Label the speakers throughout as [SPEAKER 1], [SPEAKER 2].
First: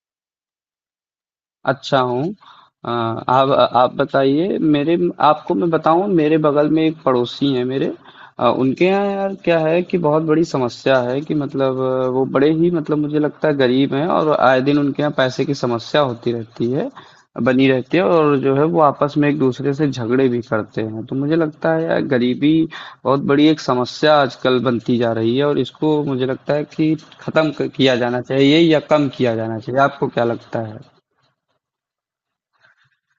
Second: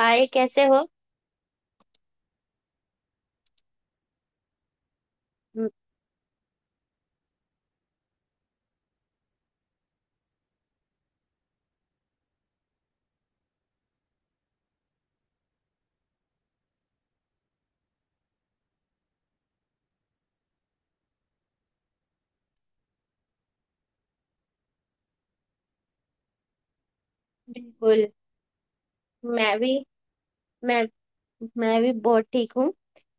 [SPEAKER 1] हाय, कैसे हो।
[SPEAKER 2] अच्छा हूँ। अ, आप आप बताइए मेरे। आपको मैं
[SPEAKER 1] हम्म,
[SPEAKER 2] बताऊँ, मेरे बगल में एक पड़ोसी हैं मेरे। उनके यहाँ यार क्या है कि बहुत बड़ी समस्या है कि मतलब वो बड़े ही, मतलब मुझे लगता है, गरीब हैं और आए दिन उनके यहाँ पैसे की समस्या होती रहती है, बनी रहती है। और जो है, वो आपस में एक दूसरे से झगड़े भी करते हैं। तो मुझे लगता है यार गरीबी बहुत बड़ी एक समस्या आजकल बनती जा रही है और इसको मुझे लगता है कि खत्म किया
[SPEAKER 1] बिल्कुल।
[SPEAKER 2] जाना चाहिए या कम किया जाना
[SPEAKER 1] मैं भी
[SPEAKER 2] चाहिए। आपको क्या लगता है?
[SPEAKER 1] मैं मैं भी बहुत ठीक हूँ।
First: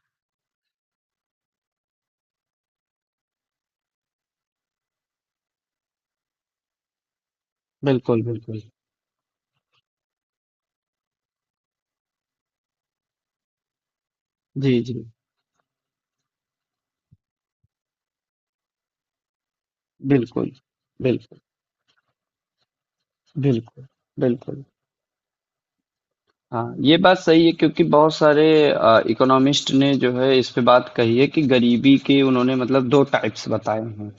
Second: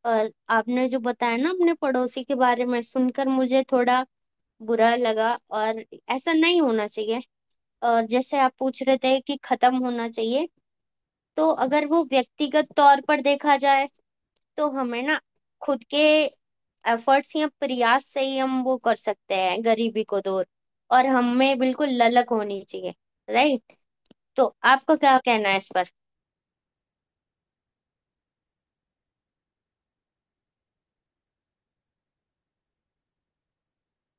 [SPEAKER 1] और आपने जो बताया ना अपने पड़ोसी के बारे में, सुनकर मुझे थोड़ा बुरा लगा। और ऐसा नहीं होना चाहिए। और
[SPEAKER 2] बिल्कुल,
[SPEAKER 1] जैसे आप
[SPEAKER 2] बिल्कुल।
[SPEAKER 1] पूछ रहे थे कि खत्म होना चाहिए, तो अगर वो व्यक्तिगत तौर पर देखा जाए, तो
[SPEAKER 2] जी,
[SPEAKER 1] हमें
[SPEAKER 2] जी।
[SPEAKER 1] ना खुद के एफर्ट्स या प्रयास से ही हम वो कर सकते हैं गरीबी को दूर।
[SPEAKER 2] बिल्कुल,
[SPEAKER 1] और
[SPEAKER 2] बिल्कुल,
[SPEAKER 1] हमें बिल्कुल ललक होनी चाहिए, राइट।
[SPEAKER 2] बिल्कुल,
[SPEAKER 1] तो
[SPEAKER 2] बिल्कुल।
[SPEAKER 1] आपका क्या कहना है इस पर।
[SPEAKER 2] हाँ, ये बात सही है क्योंकि बहुत सारे इकोनॉमिस्ट ने जो है इस पे बात कही है कि गरीबी के उन्होंने मतलब दो टाइप्स बताए हैं।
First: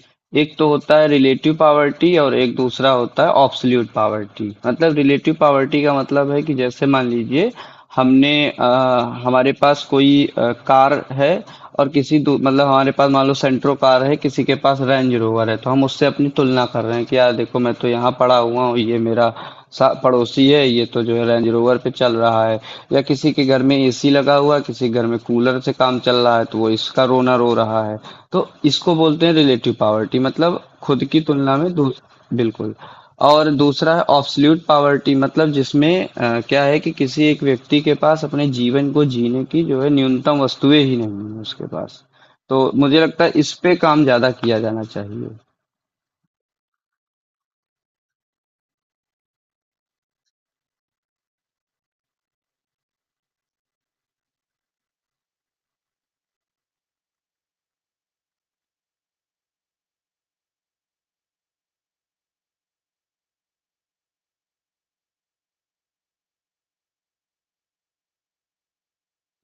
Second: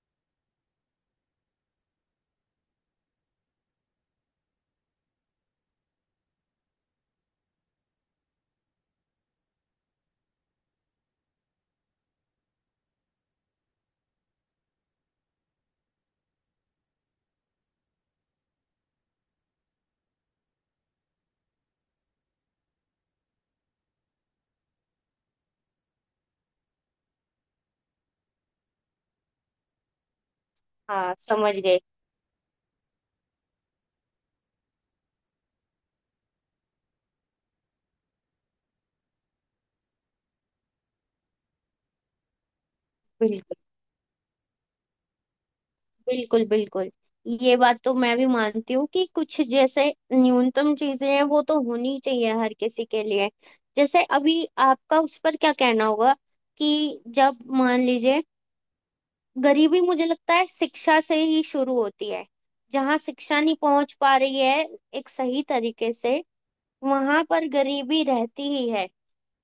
[SPEAKER 2] एक तो होता है रिलेटिव पावर्टी और एक दूसरा होता है ऑब्सोल्यूट पावर्टी। मतलब रिलेटिव पावर्टी का मतलब है कि जैसे मान लीजिए हमने हमारे पास कोई कार है और किसी मतलब हमारे पास मान लो सेंट्रो कार है, किसी के पास रेंज रोवर है, तो हम उससे अपनी तुलना कर रहे हैं कि यार देखो, मैं तो यहाँ पड़ा हुआ हूँ, ये मेरा सा पड़ोसी है, ये तो जो है रेंज रोवर पे चल रहा है। या किसी के घर में एसी लगा हुआ है, किसी के घर में कूलर से काम चल रहा है, तो वो इसका रोना रो रहा है। तो इसको बोलते हैं रिलेटिव पावर्टी। मतलब खुद
[SPEAKER 1] हाँ,
[SPEAKER 2] की
[SPEAKER 1] समझ
[SPEAKER 2] तुलना में
[SPEAKER 1] गए।
[SPEAKER 2] दूस बिल्कुल। और दूसरा है ऑब्सोल्यूट पावर्टी। मतलब जिसमें क्या है कि किसी एक व्यक्ति के पास अपने जीवन को जीने की जो है न्यूनतम वस्तुएं ही नहीं है उसके पास। तो मुझे लगता है इस
[SPEAKER 1] बिल्कुल
[SPEAKER 2] पे काम ज्यादा किया जाना चाहिए।
[SPEAKER 1] बिल्कुल बिल्कुल ये बात तो मैं भी मानती हूँ कि कुछ जैसे न्यूनतम चीजें हैं, वो तो होनी चाहिए हर किसी के लिए। जैसे अभी आपका उस पर क्या कहना होगा कि जब मान लीजिए, गरीबी मुझे लगता है शिक्षा से ही शुरू होती है। जहाँ शिक्षा नहीं पहुंच पा रही है एक सही तरीके से, वहां पर गरीबी रहती ही है।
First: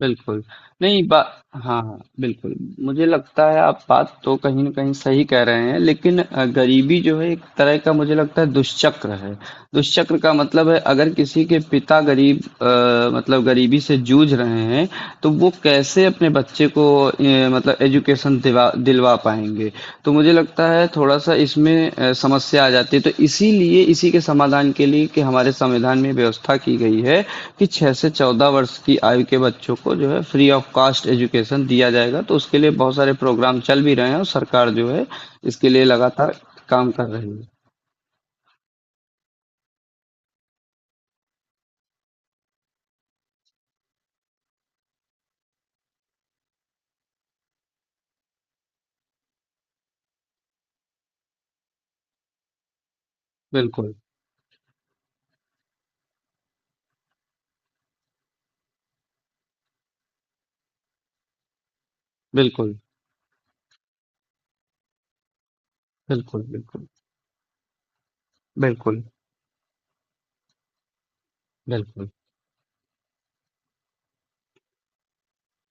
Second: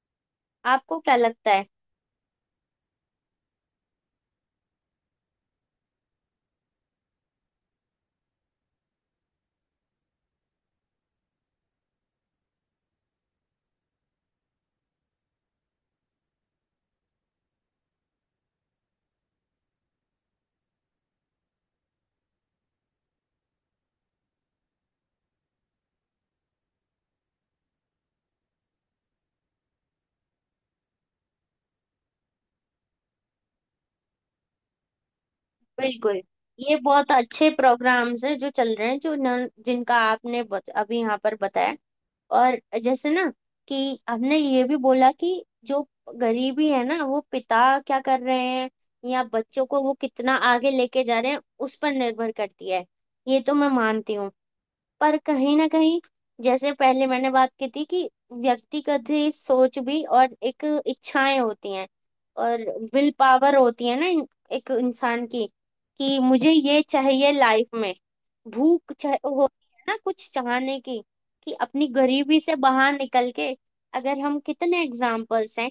[SPEAKER 2] बिल्कुल।
[SPEAKER 1] आपको
[SPEAKER 2] नहीं
[SPEAKER 1] क्या
[SPEAKER 2] बा
[SPEAKER 1] लगता
[SPEAKER 2] हाँ,
[SPEAKER 1] है।
[SPEAKER 2] हाँ, बिल्कुल। मुझे लगता है आप बात तो कहीं न कहीं सही कह रहे हैं, लेकिन गरीबी जो है एक तरह का मुझे लगता है। दुष्चक्र का मतलब है अगर किसी के पिता गरीब, मतलब गरीबी से जूझ रहे हैं, तो वो कैसे अपने बच्चे को मतलब एजुकेशन दिवा दिलवा पाएँगे। तो मुझे लगता है थोड़ा-सा इसमें समस्या आ जाती है। तो इसीलिए इसी के समाधान के लिए कि हमारे संविधान में व्यवस्था की गई है कि 6 से 14 वर्ष की आयु के बच्चों को जो है फ्री ऑफ कॉस्ट एजुकेशन दिया जाएगा। तो उसके लिए बहुत सारे प्रोग्राम चल भी रहे हैं और सरकार जो है इसके लिए
[SPEAKER 1] बिल्कुल।
[SPEAKER 2] लगातार
[SPEAKER 1] ये
[SPEAKER 2] काम कर
[SPEAKER 1] बहुत
[SPEAKER 2] रही है।
[SPEAKER 1] अच्छे प्रोग्राम्स हैं जो चल रहे हैं, जो न, जिनका आपने बत, अभी यहाँ पर बताया। और जैसे ना कि आपने ये भी बोला कि जो गरीबी है ना, वो पिता क्या कर रहे हैं या बच्चों को वो कितना आगे लेके जा रहे हैं, उस पर निर्भर करती है। ये तो मैं
[SPEAKER 2] बिल्कुल,
[SPEAKER 1] मानती हूँ। पर कहीं ना कहीं जैसे पहले मैंने बात की थी कि व्यक्तिगत ही सोच भी और एक इच्छाएं होती हैं। और
[SPEAKER 2] बिल्कुल,
[SPEAKER 1] विल पावर होती है ना इन- एक इंसान की, कि
[SPEAKER 2] बिल्कुल,
[SPEAKER 1] मुझे ये
[SPEAKER 2] बिल्कुल,
[SPEAKER 1] चाहिए लाइफ में। भूख
[SPEAKER 2] बिल्कुल,
[SPEAKER 1] चाह होती है ना कुछ चाहने की, कि अपनी
[SPEAKER 2] बिल्कुल।
[SPEAKER 1] गरीबी से बाहर निकल के। अगर हम, कितने एग्जाम्पल्स हैं।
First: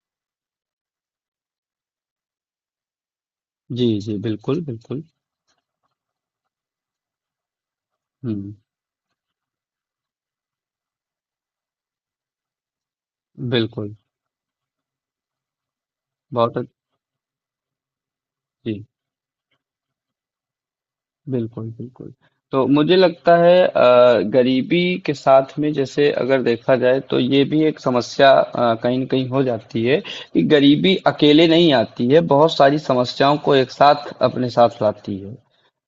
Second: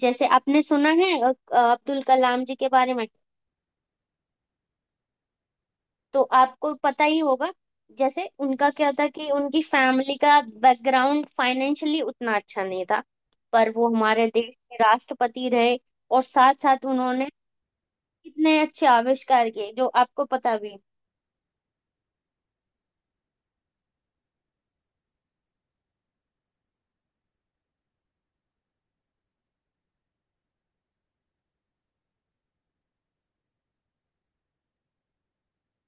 [SPEAKER 1] जैसे आपने सुना है अब्दुल कलाम जी के बारे में,
[SPEAKER 2] जी, जी, बिल्कुल, बिल्कुल।
[SPEAKER 1] तो आपको पता ही होगा। जैसे
[SPEAKER 2] हुँ,
[SPEAKER 1] उनका क्या था कि उनकी फैमिली का बैकग्राउंड फाइनेंशियली उतना अच्छा नहीं था, पर वो
[SPEAKER 2] बिल्कुल।
[SPEAKER 1] हमारे देश के राष्ट्रपति रहे। और साथ
[SPEAKER 2] बहुत अच्छ
[SPEAKER 1] साथ उन्होंने कितने
[SPEAKER 2] जी।
[SPEAKER 1] अच्छे आविष्कार किए जो आपको पता भी।
[SPEAKER 2] बिल्कुल, बिल्कुल। तो मुझे लगता है गरीबी के साथ में जैसे अगर देखा जाए तो ये भी एक समस्या कहीं न कहीं हो जाती है कि गरीबी अकेले नहीं आती है, बहुत सारी समस्याओं को एक साथ अपने साथ लाती है।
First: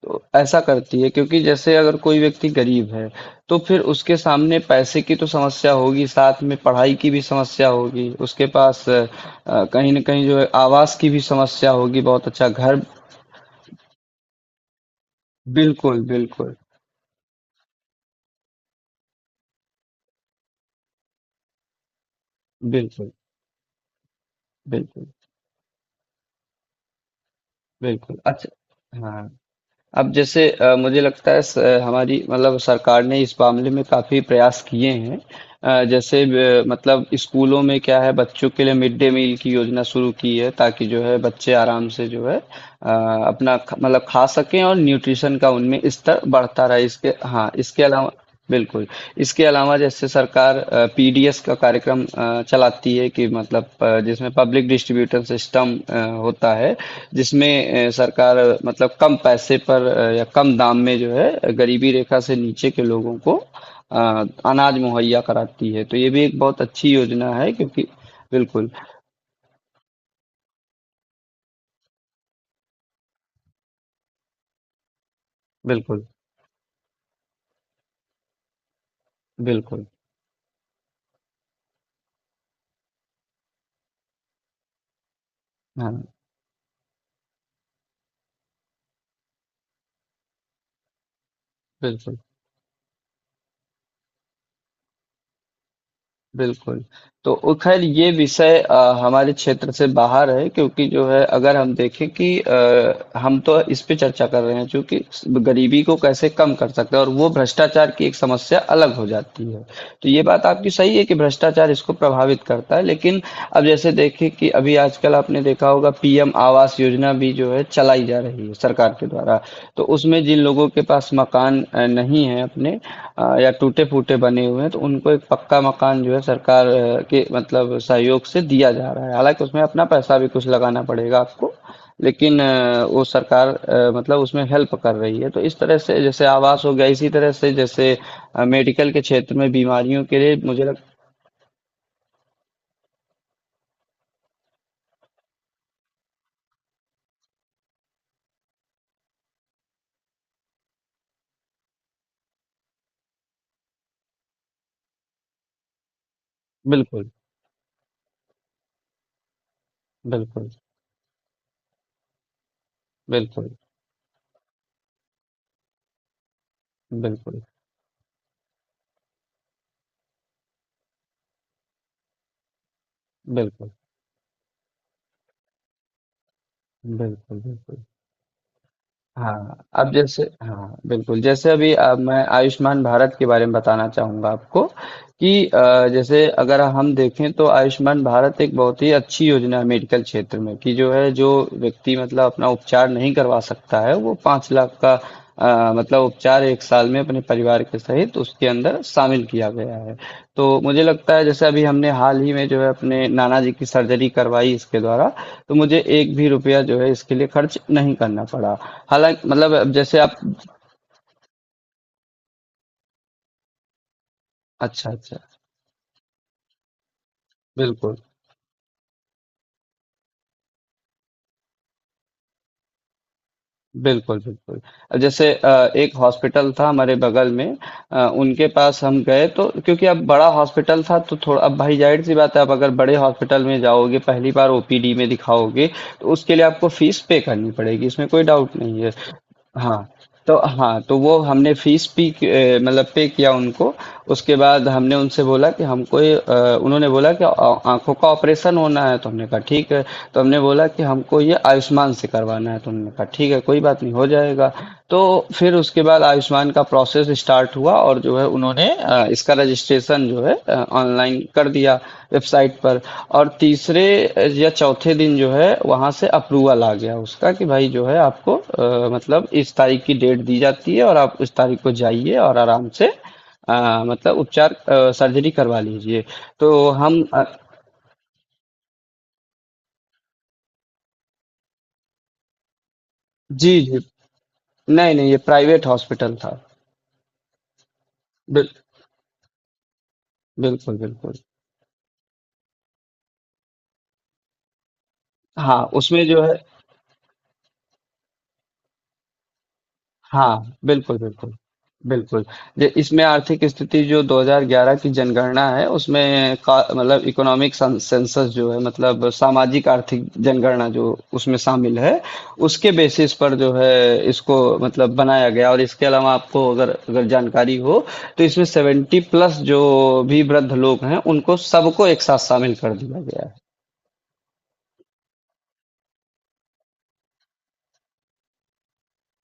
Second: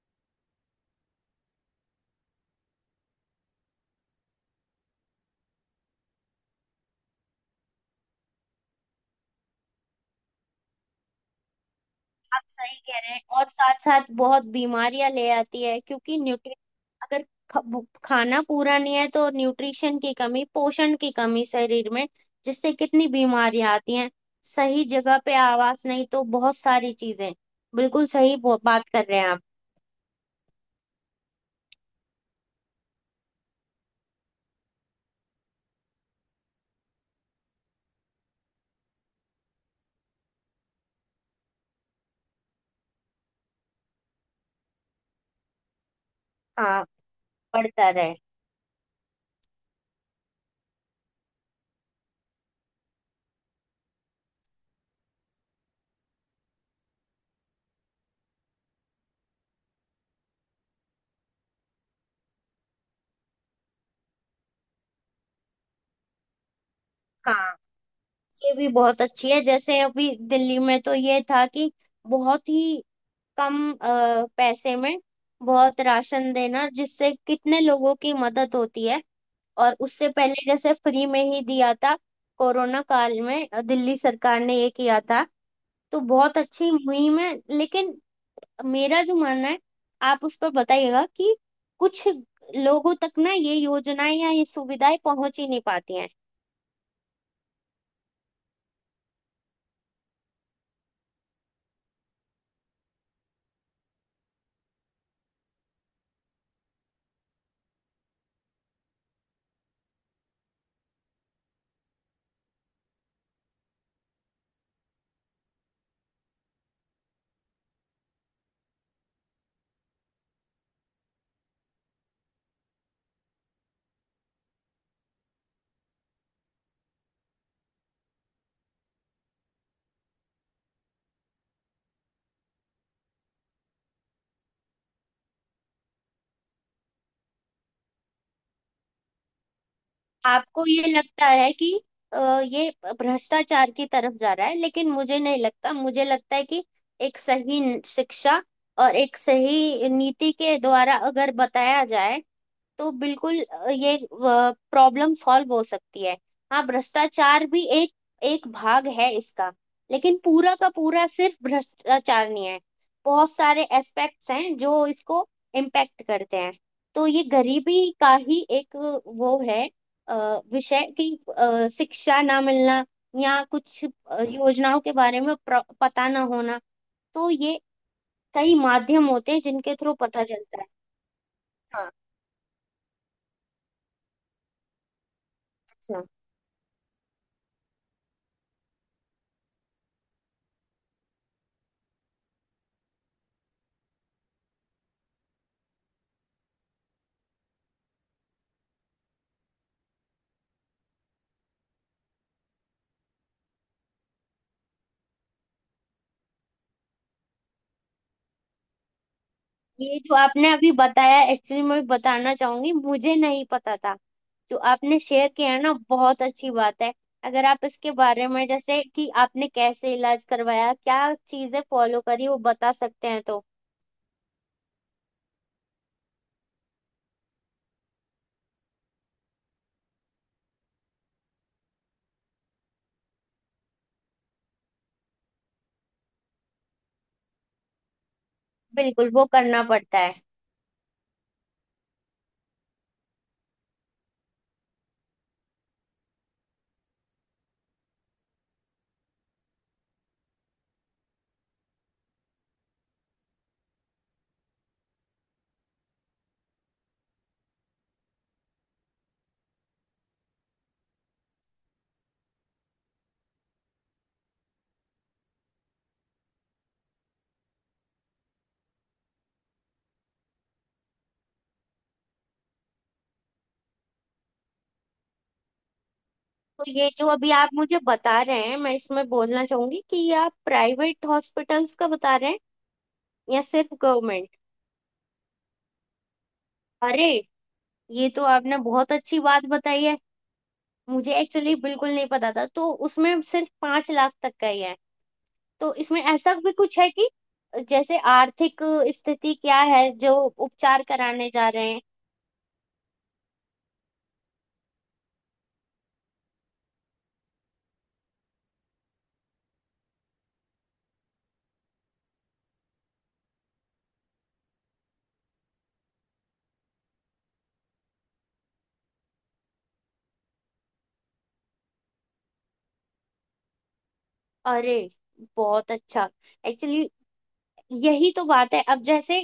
[SPEAKER 2] तो ऐसा करती है क्योंकि जैसे अगर कोई व्यक्ति गरीब है तो फिर उसके सामने पैसे की तो समस्या होगी, साथ में पढ़ाई की भी समस्या होगी, उसके पास कहीं ना कहीं जो है आवास की भी समस्या होगी, बहुत
[SPEAKER 1] आप
[SPEAKER 2] अच्छा
[SPEAKER 1] सही
[SPEAKER 2] घर।
[SPEAKER 1] कह रहे हैं। और साथ साथ बहुत बीमारियां ले आती है
[SPEAKER 2] बिल्कुल,
[SPEAKER 1] क्योंकि न्यूट्रि,
[SPEAKER 2] बिल्कुल,
[SPEAKER 1] अगर ख- भु- खाना पूरा नहीं है, तो न्यूट्रिशन की कमी, पोषण की कमी शरीर में, जिससे कितनी
[SPEAKER 2] बिल्कुल,
[SPEAKER 1] बीमारियां आती हैं। सही
[SPEAKER 2] बिल्कुल,
[SPEAKER 1] जगह पे आवास नहीं, तो बहुत सारी चीजें। बिल्कुल
[SPEAKER 2] बिल्कुल।
[SPEAKER 1] सही बो- बात
[SPEAKER 2] अच्छा,
[SPEAKER 1] कर रहे हैं
[SPEAKER 2] हाँ।
[SPEAKER 1] आप।
[SPEAKER 2] अब जैसे मुझे लगता है हमारी मतलब सरकार ने इस मामले में काफी प्रयास किए हैं। जैसे मतलब स्कूलों में क्या है बच्चों के लिए मिड डे मील की योजना शुरू की है ताकि जो है बच्चे आराम से जो है अ, अपना मतलब खा सकें और न्यूट्रिशन का उनमें स्तर बढ़ता
[SPEAKER 1] हाँ,
[SPEAKER 2] रहे। इसके, हाँ, इसके
[SPEAKER 1] बढ़ता
[SPEAKER 2] अलावा,
[SPEAKER 1] रहे।
[SPEAKER 2] बिल्कुल। इसके अलावा जैसे सरकार पीडीएस का कार्यक्रम चलाती है कि मतलब जिसमें पब्लिक डिस्ट्रीब्यूटर सिस्टम होता है, जिसमें सरकार मतलब कम पैसे पर या कम दाम में जो है गरीबी रेखा से नीचे के लोगों को अ, अनाज मुहैया कराती है, तो ये भी एक बहुत अच्छी योजना है
[SPEAKER 1] हाँ,
[SPEAKER 2] क्योंकि
[SPEAKER 1] ये भी
[SPEAKER 2] बिल्कुल,
[SPEAKER 1] बहुत अच्छी है। जैसे अभी दिल्ली में तो ये था कि बहुत ही कम पैसे में बहुत
[SPEAKER 2] बिल्कुल,
[SPEAKER 1] राशन देना, जिससे कितने लोगों की मदद होती है। और
[SPEAKER 2] बिल्कुल।
[SPEAKER 1] उससे पहले जैसे फ्री में ही दिया था कोरोना काल में, दिल्ली सरकार ने ये किया था। तो
[SPEAKER 2] हाँ,
[SPEAKER 1] बहुत अच्छी मुहिम है, लेकिन मेरा जो मानना है, आप उस पर बताइएगा, कि कुछ
[SPEAKER 2] बिल्कुल।
[SPEAKER 1] लोगों तक ना ये योजनाएं या ये सुविधाएं पहुंच ही नहीं पाती हैं।
[SPEAKER 2] बिल्कुल। तो वो ख़ैर, ये विषय हमारे क्षेत्र से बाहर है क्योंकि जो है अगर हम देखें कि हम तो इस पे चर्चा कर रहे हैं चूँकि गरीबी को कैसे कम कर सकते हैं, और वो भ्रष्टाचार की एक समस्या अलग हो जाती है। तो ये बात आपकी सही है कि भ्रष्टाचार इसको प्रभावित करता है, लेकिन अब जैसे देखें कि अभी आजकल आपने देखा होगा पीएम आवास योजना भी जो है चलाई जा रही है सरकार के द्वारा। तो उसमें जिन लोगों के पास मकान नहीं है अपने, या टूटे फूटे बने हुए हैं, तो उनको एक पक्का मकान जो है सरकार के मतलब सहयोग से दिया जा रहा है, हालांकि उसमें अपना पैसा भी कुछ लगाना पड़ेगा आपको। लेकिन वो सरकार, मतलब उसमें हेल्प कर रही है। तो इस तरह से जैसे आवास हो गया, इसी तरह से जैसे मेडिकल के क्षेत्र में बीमारियों के लिए मुझे
[SPEAKER 1] आपको
[SPEAKER 2] लग।
[SPEAKER 1] ये लगता है कि अ, ये भ्रष्टाचार की तरफ जा रहा है, लेकिन मुझे नहीं लगता। मुझे लगता है कि एक सही शिक्षा और एक सही नीति के द्वारा अगर बताया जाए, तो बिल्कुल ये प्रॉब्लम सॉल्व हो सकती है। हाँ,
[SPEAKER 2] बिल्कुल,
[SPEAKER 1] भ्रष्टाचार भी एक एक भाग है इसका, लेकिन
[SPEAKER 2] बिल्कुल,
[SPEAKER 1] पूरा का पूरा सिर्फ भ्रष्टाचार नहीं है। बहुत
[SPEAKER 2] बिल्कुल,
[SPEAKER 1] सारे एस्पेक्ट्स हैं जो इसको इम्पैक्ट करते हैं। तो ये
[SPEAKER 2] बिल्कुल,
[SPEAKER 1] गरीबी का ही एक वो है, अ, विषय कि शिक्षा ना मिलना या
[SPEAKER 2] बिल्कुल,
[SPEAKER 1] कुछ योजनाओं के बारे में प्र- पता ना होना। तो
[SPEAKER 2] बिल्कुल,
[SPEAKER 1] ये
[SPEAKER 2] बिल्कुल।
[SPEAKER 1] कई माध्यम होते हैं
[SPEAKER 2] हाँ,
[SPEAKER 1] जिनके
[SPEAKER 2] अब
[SPEAKER 1] थ्रू
[SPEAKER 2] जैसे,
[SPEAKER 1] पता चलता है।
[SPEAKER 2] हाँ, बिल्कुल। जैसे अभी
[SPEAKER 1] हाँ,
[SPEAKER 2] मैं आयुष्मान भारत के बारे में बताना चाहूँगा आपको कि
[SPEAKER 1] अच्छा।
[SPEAKER 2] जैसे अगर हम देखें तो आयुष्मान भारत एक बहुत ही अच्छी योजना है मेडिकल क्षेत्र में कि जो है जो व्यक्ति मतलब अपना उपचार नहीं करवा सकता है, वो 5 लाख का, मतलब उपचार एक साल में अपने परिवार के सहित उसके अंदर शामिल किया गया है। तो मुझे लगता है जैसे अभी हमने हाल ही में जो है अपने नाना जी की सर्जरी करवाई इसके द्वारा। तो मुझे एक भी रुपया जो है इसके लिए खर्च नहीं करना पड़ा। हालांकि मतलब, अब
[SPEAKER 1] ये
[SPEAKER 2] जैसे आप,
[SPEAKER 1] जो आपने अभी बताया, एक्चुअली मैं बताना चाहूंगी, मुझे नहीं पता था। जो
[SPEAKER 2] अच्छा,
[SPEAKER 1] आपने
[SPEAKER 2] अच्छा।
[SPEAKER 1] शेयर किया है ना, बहुत अच्छी बात है। अगर आप इसके
[SPEAKER 2] बिल्कुल,
[SPEAKER 1] बारे में, जैसे कि आपने कैसे इलाज करवाया, क्या चीजें फॉलो करी, वो बता सकते हैं तो।
[SPEAKER 2] बिल्कुल, बिल्कुल। जैसे एक हॉस्पिटल था हमारे बगल में। उनके पास हम गए, तो क्योंकि अब बड़ा हॉस्पिटल था, तो थोड़ा अब भाई, जाहिर सी बात है आप अगर बड़े हॉस्पिटल में जाओगे, पहली बार ओपीडी में दिखाओगे, तो उसके लिए आपको फीस पे करनी पड़ेगी, इसमें कोई डाउट नहीं है।
[SPEAKER 1] बिल्कुल, वो करना
[SPEAKER 2] हाँ,
[SPEAKER 1] पड़ता है।
[SPEAKER 2] तो हाँ, तो वो हमने फीस भी मतलब पे किया उनको। उसके बाद हमने उनसे बोला कि हमको ये उन्होंने बोला कि आँखों का ऑपरेशन होना है, तो हमने कहा ठीक है। तो हमने बोला कि हमको ये आयुष्मान से करवाना है, तो उन्होंने कहा ठीक है, कोई बात नहीं, हो जाएगा। तो फिर उसके बाद आयुष्मान का प्रोसेस स्टार्ट हुआ और जो है उन्होंने इसका रजिस्ट्रेशन जो है ऑनलाइन कर दिया वेबसाइट पर। और तीसरे या चौथे दिन जो है वहां से अप्रूवल आ गया उसका कि भाई जो है आपको मतलब इस तारीख की डेट दी जाती है और आप इस तारीख को जाइए और आराम से मतलब उपचार सर्जरी करवा लीजिए।
[SPEAKER 1] तो
[SPEAKER 2] तो
[SPEAKER 1] ये
[SPEAKER 2] हम
[SPEAKER 1] जो अभी आप मुझे बता रहे हैं, मैं इसमें बोलना चाहूंगी कि ये आप प्राइवेट हॉस्पिटल्स का बता रहे हैं या
[SPEAKER 2] जी,
[SPEAKER 1] सिर्फ
[SPEAKER 2] जी,
[SPEAKER 1] गवर्नमेंट।
[SPEAKER 2] नहीं, नहीं, ये प्राइवेट हॉस्पिटल था।
[SPEAKER 1] अरे, ये तो
[SPEAKER 2] बिल,
[SPEAKER 1] आपने बहुत अच्छी बात बताई है।
[SPEAKER 2] बिल्कुल, बिल्कुल।
[SPEAKER 1] मुझे एक्चुअली बिल्कुल नहीं पता था। तो उसमें सिर्फ 5 लाख तक का ही है।
[SPEAKER 2] हाँ,
[SPEAKER 1] तो इसमें
[SPEAKER 2] उसमें जो है,
[SPEAKER 1] ऐसा भी कुछ है कि जैसे आर्थिक स्थिति क्या है जो
[SPEAKER 2] हाँ,
[SPEAKER 1] उपचार
[SPEAKER 2] बिल्कुल,
[SPEAKER 1] कराने
[SPEAKER 2] बिल्कुल,
[SPEAKER 1] जा रहे हैं।
[SPEAKER 2] बिल्कुल। जे इसमें आर्थिक स्थिति जो 2011 की जनगणना है, उसमें का मतलब इकोनॉमिक सन सेंसस जो है, मतलब सामाजिक आर्थिक जनगणना जो उसमें शामिल है, उसके बेसिस पर जो है इसको मतलब बनाया गया। और इसके अलावा आपको अगर अगर जानकारी हो, तो इसमें 70 प्लस जो भी वृद्ध लोग हैं, उनको सबको एक साथ शामिल कर दिया गया है।
[SPEAKER 1] अरे, बहुत अच्छा। एक्चुअली यही तो बात है। अब जैसे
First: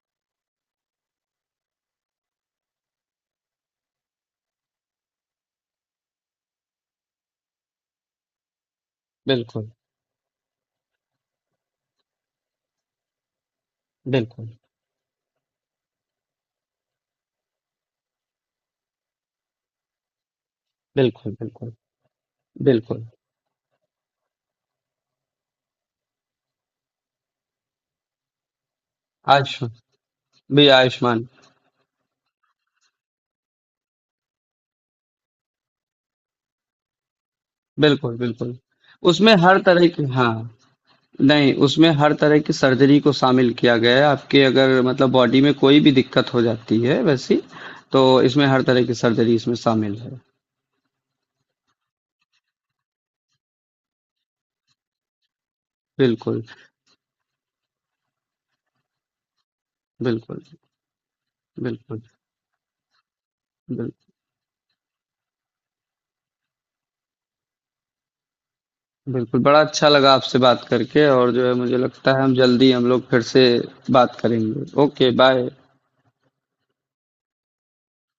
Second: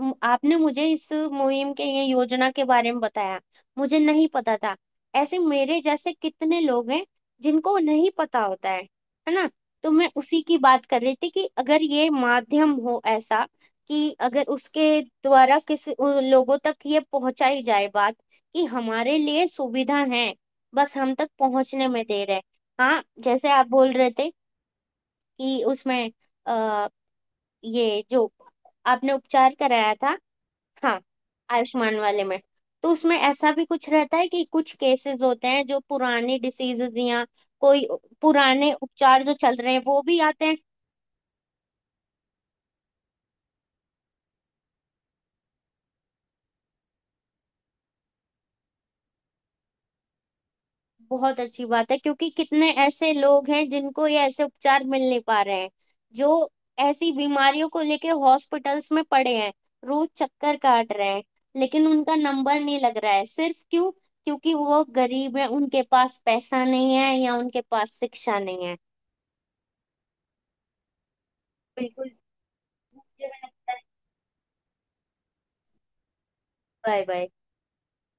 [SPEAKER 1] म- आपने मुझे इस मुहिम के, ये योजना के बारे में बताया, मुझे नहीं पता था। ऐसे मेरे जैसे कितने लोग हैं जिनको नहीं पता होता है ना।
[SPEAKER 2] बिल्कुल,
[SPEAKER 1] तो मैं उसी की बात कर रही थी कि अगर ये माध्यम हो ऐसा, कि अगर
[SPEAKER 2] बिल्कुल,
[SPEAKER 1] उसके द्वारा किसी, उन लोगों तक ये पहुंचाई जाए बात कि हमारे लिए सुविधा है, बस हम तक
[SPEAKER 2] बिल्कुल, बिल्कुल,
[SPEAKER 1] पहुंचने में देर है। हाँ,
[SPEAKER 2] बिल्कुल।
[SPEAKER 1] जैसे आप बोल रहे थे कि उसमें ये जो आपने उपचार
[SPEAKER 2] आयुष्मान
[SPEAKER 1] कराया था।
[SPEAKER 2] भी
[SPEAKER 1] हाँ,
[SPEAKER 2] आयुष्मान।
[SPEAKER 1] आयुष्मान वाले में, तो उसमें ऐसा भी कुछ रहता है कि कुछ केसेस होते हैं जो पुराने डिसीजेज या कोई
[SPEAKER 2] बिल्कुल, बिल्कुल।
[SPEAKER 1] पुराने उपचार जो
[SPEAKER 2] उसमें
[SPEAKER 1] चल
[SPEAKER 2] हर
[SPEAKER 1] रहे हैं,
[SPEAKER 2] तरह
[SPEAKER 1] वो
[SPEAKER 2] की,
[SPEAKER 1] भी
[SPEAKER 2] हाँ,
[SPEAKER 1] आते हैं।
[SPEAKER 2] नहीं, उसमें हर तरह की सर्जरी को शामिल किया गया है। आपके अगर मतलब बॉडी में कोई भी दिक्कत हो जाती है वैसी, तो इसमें हर तरह की सर्जरी इसमें शामिल है।
[SPEAKER 1] बहुत अच्छी बात है क्योंकि कितने ऐसे लोग हैं जिनको ये ऐसे उपचार मिल नहीं पा रहे हैं, जो
[SPEAKER 2] बिल्कुल,
[SPEAKER 1] ऐसी बीमारियों को लेके हॉस्पिटल्स में पड़े हैं, रोज
[SPEAKER 2] बिल्कुल,
[SPEAKER 1] चक्कर काट रहे हैं, लेकिन
[SPEAKER 2] बिल्कुल,
[SPEAKER 1] उनका नंबर नहीं लग रहा है सिर्फ
[SPEAKER 2] बिल
[SPEAKER 1] क्यों, क्योंकि वो गरीब हैं, उनके पास पैसा नहीं है या उनके पास शिक्षा नहीं है।
[SPEAKER 2] बिल्कुल, बड़ा अच्छा लगा आपसे बात करके और जो है मुझे
[SPEAKER 1] बिल्कुल,
[SPEAKER 2] लगता है हम जल्दी, हम लोग फिर
[SPEAKER 1] मुझे भी
[SPEAKER 2] से
[SPEAKER 1] लगता है।
[SPEAKER 2] बात करेंगे। Okay, bye.
[SPEAKER 1] Bye bye.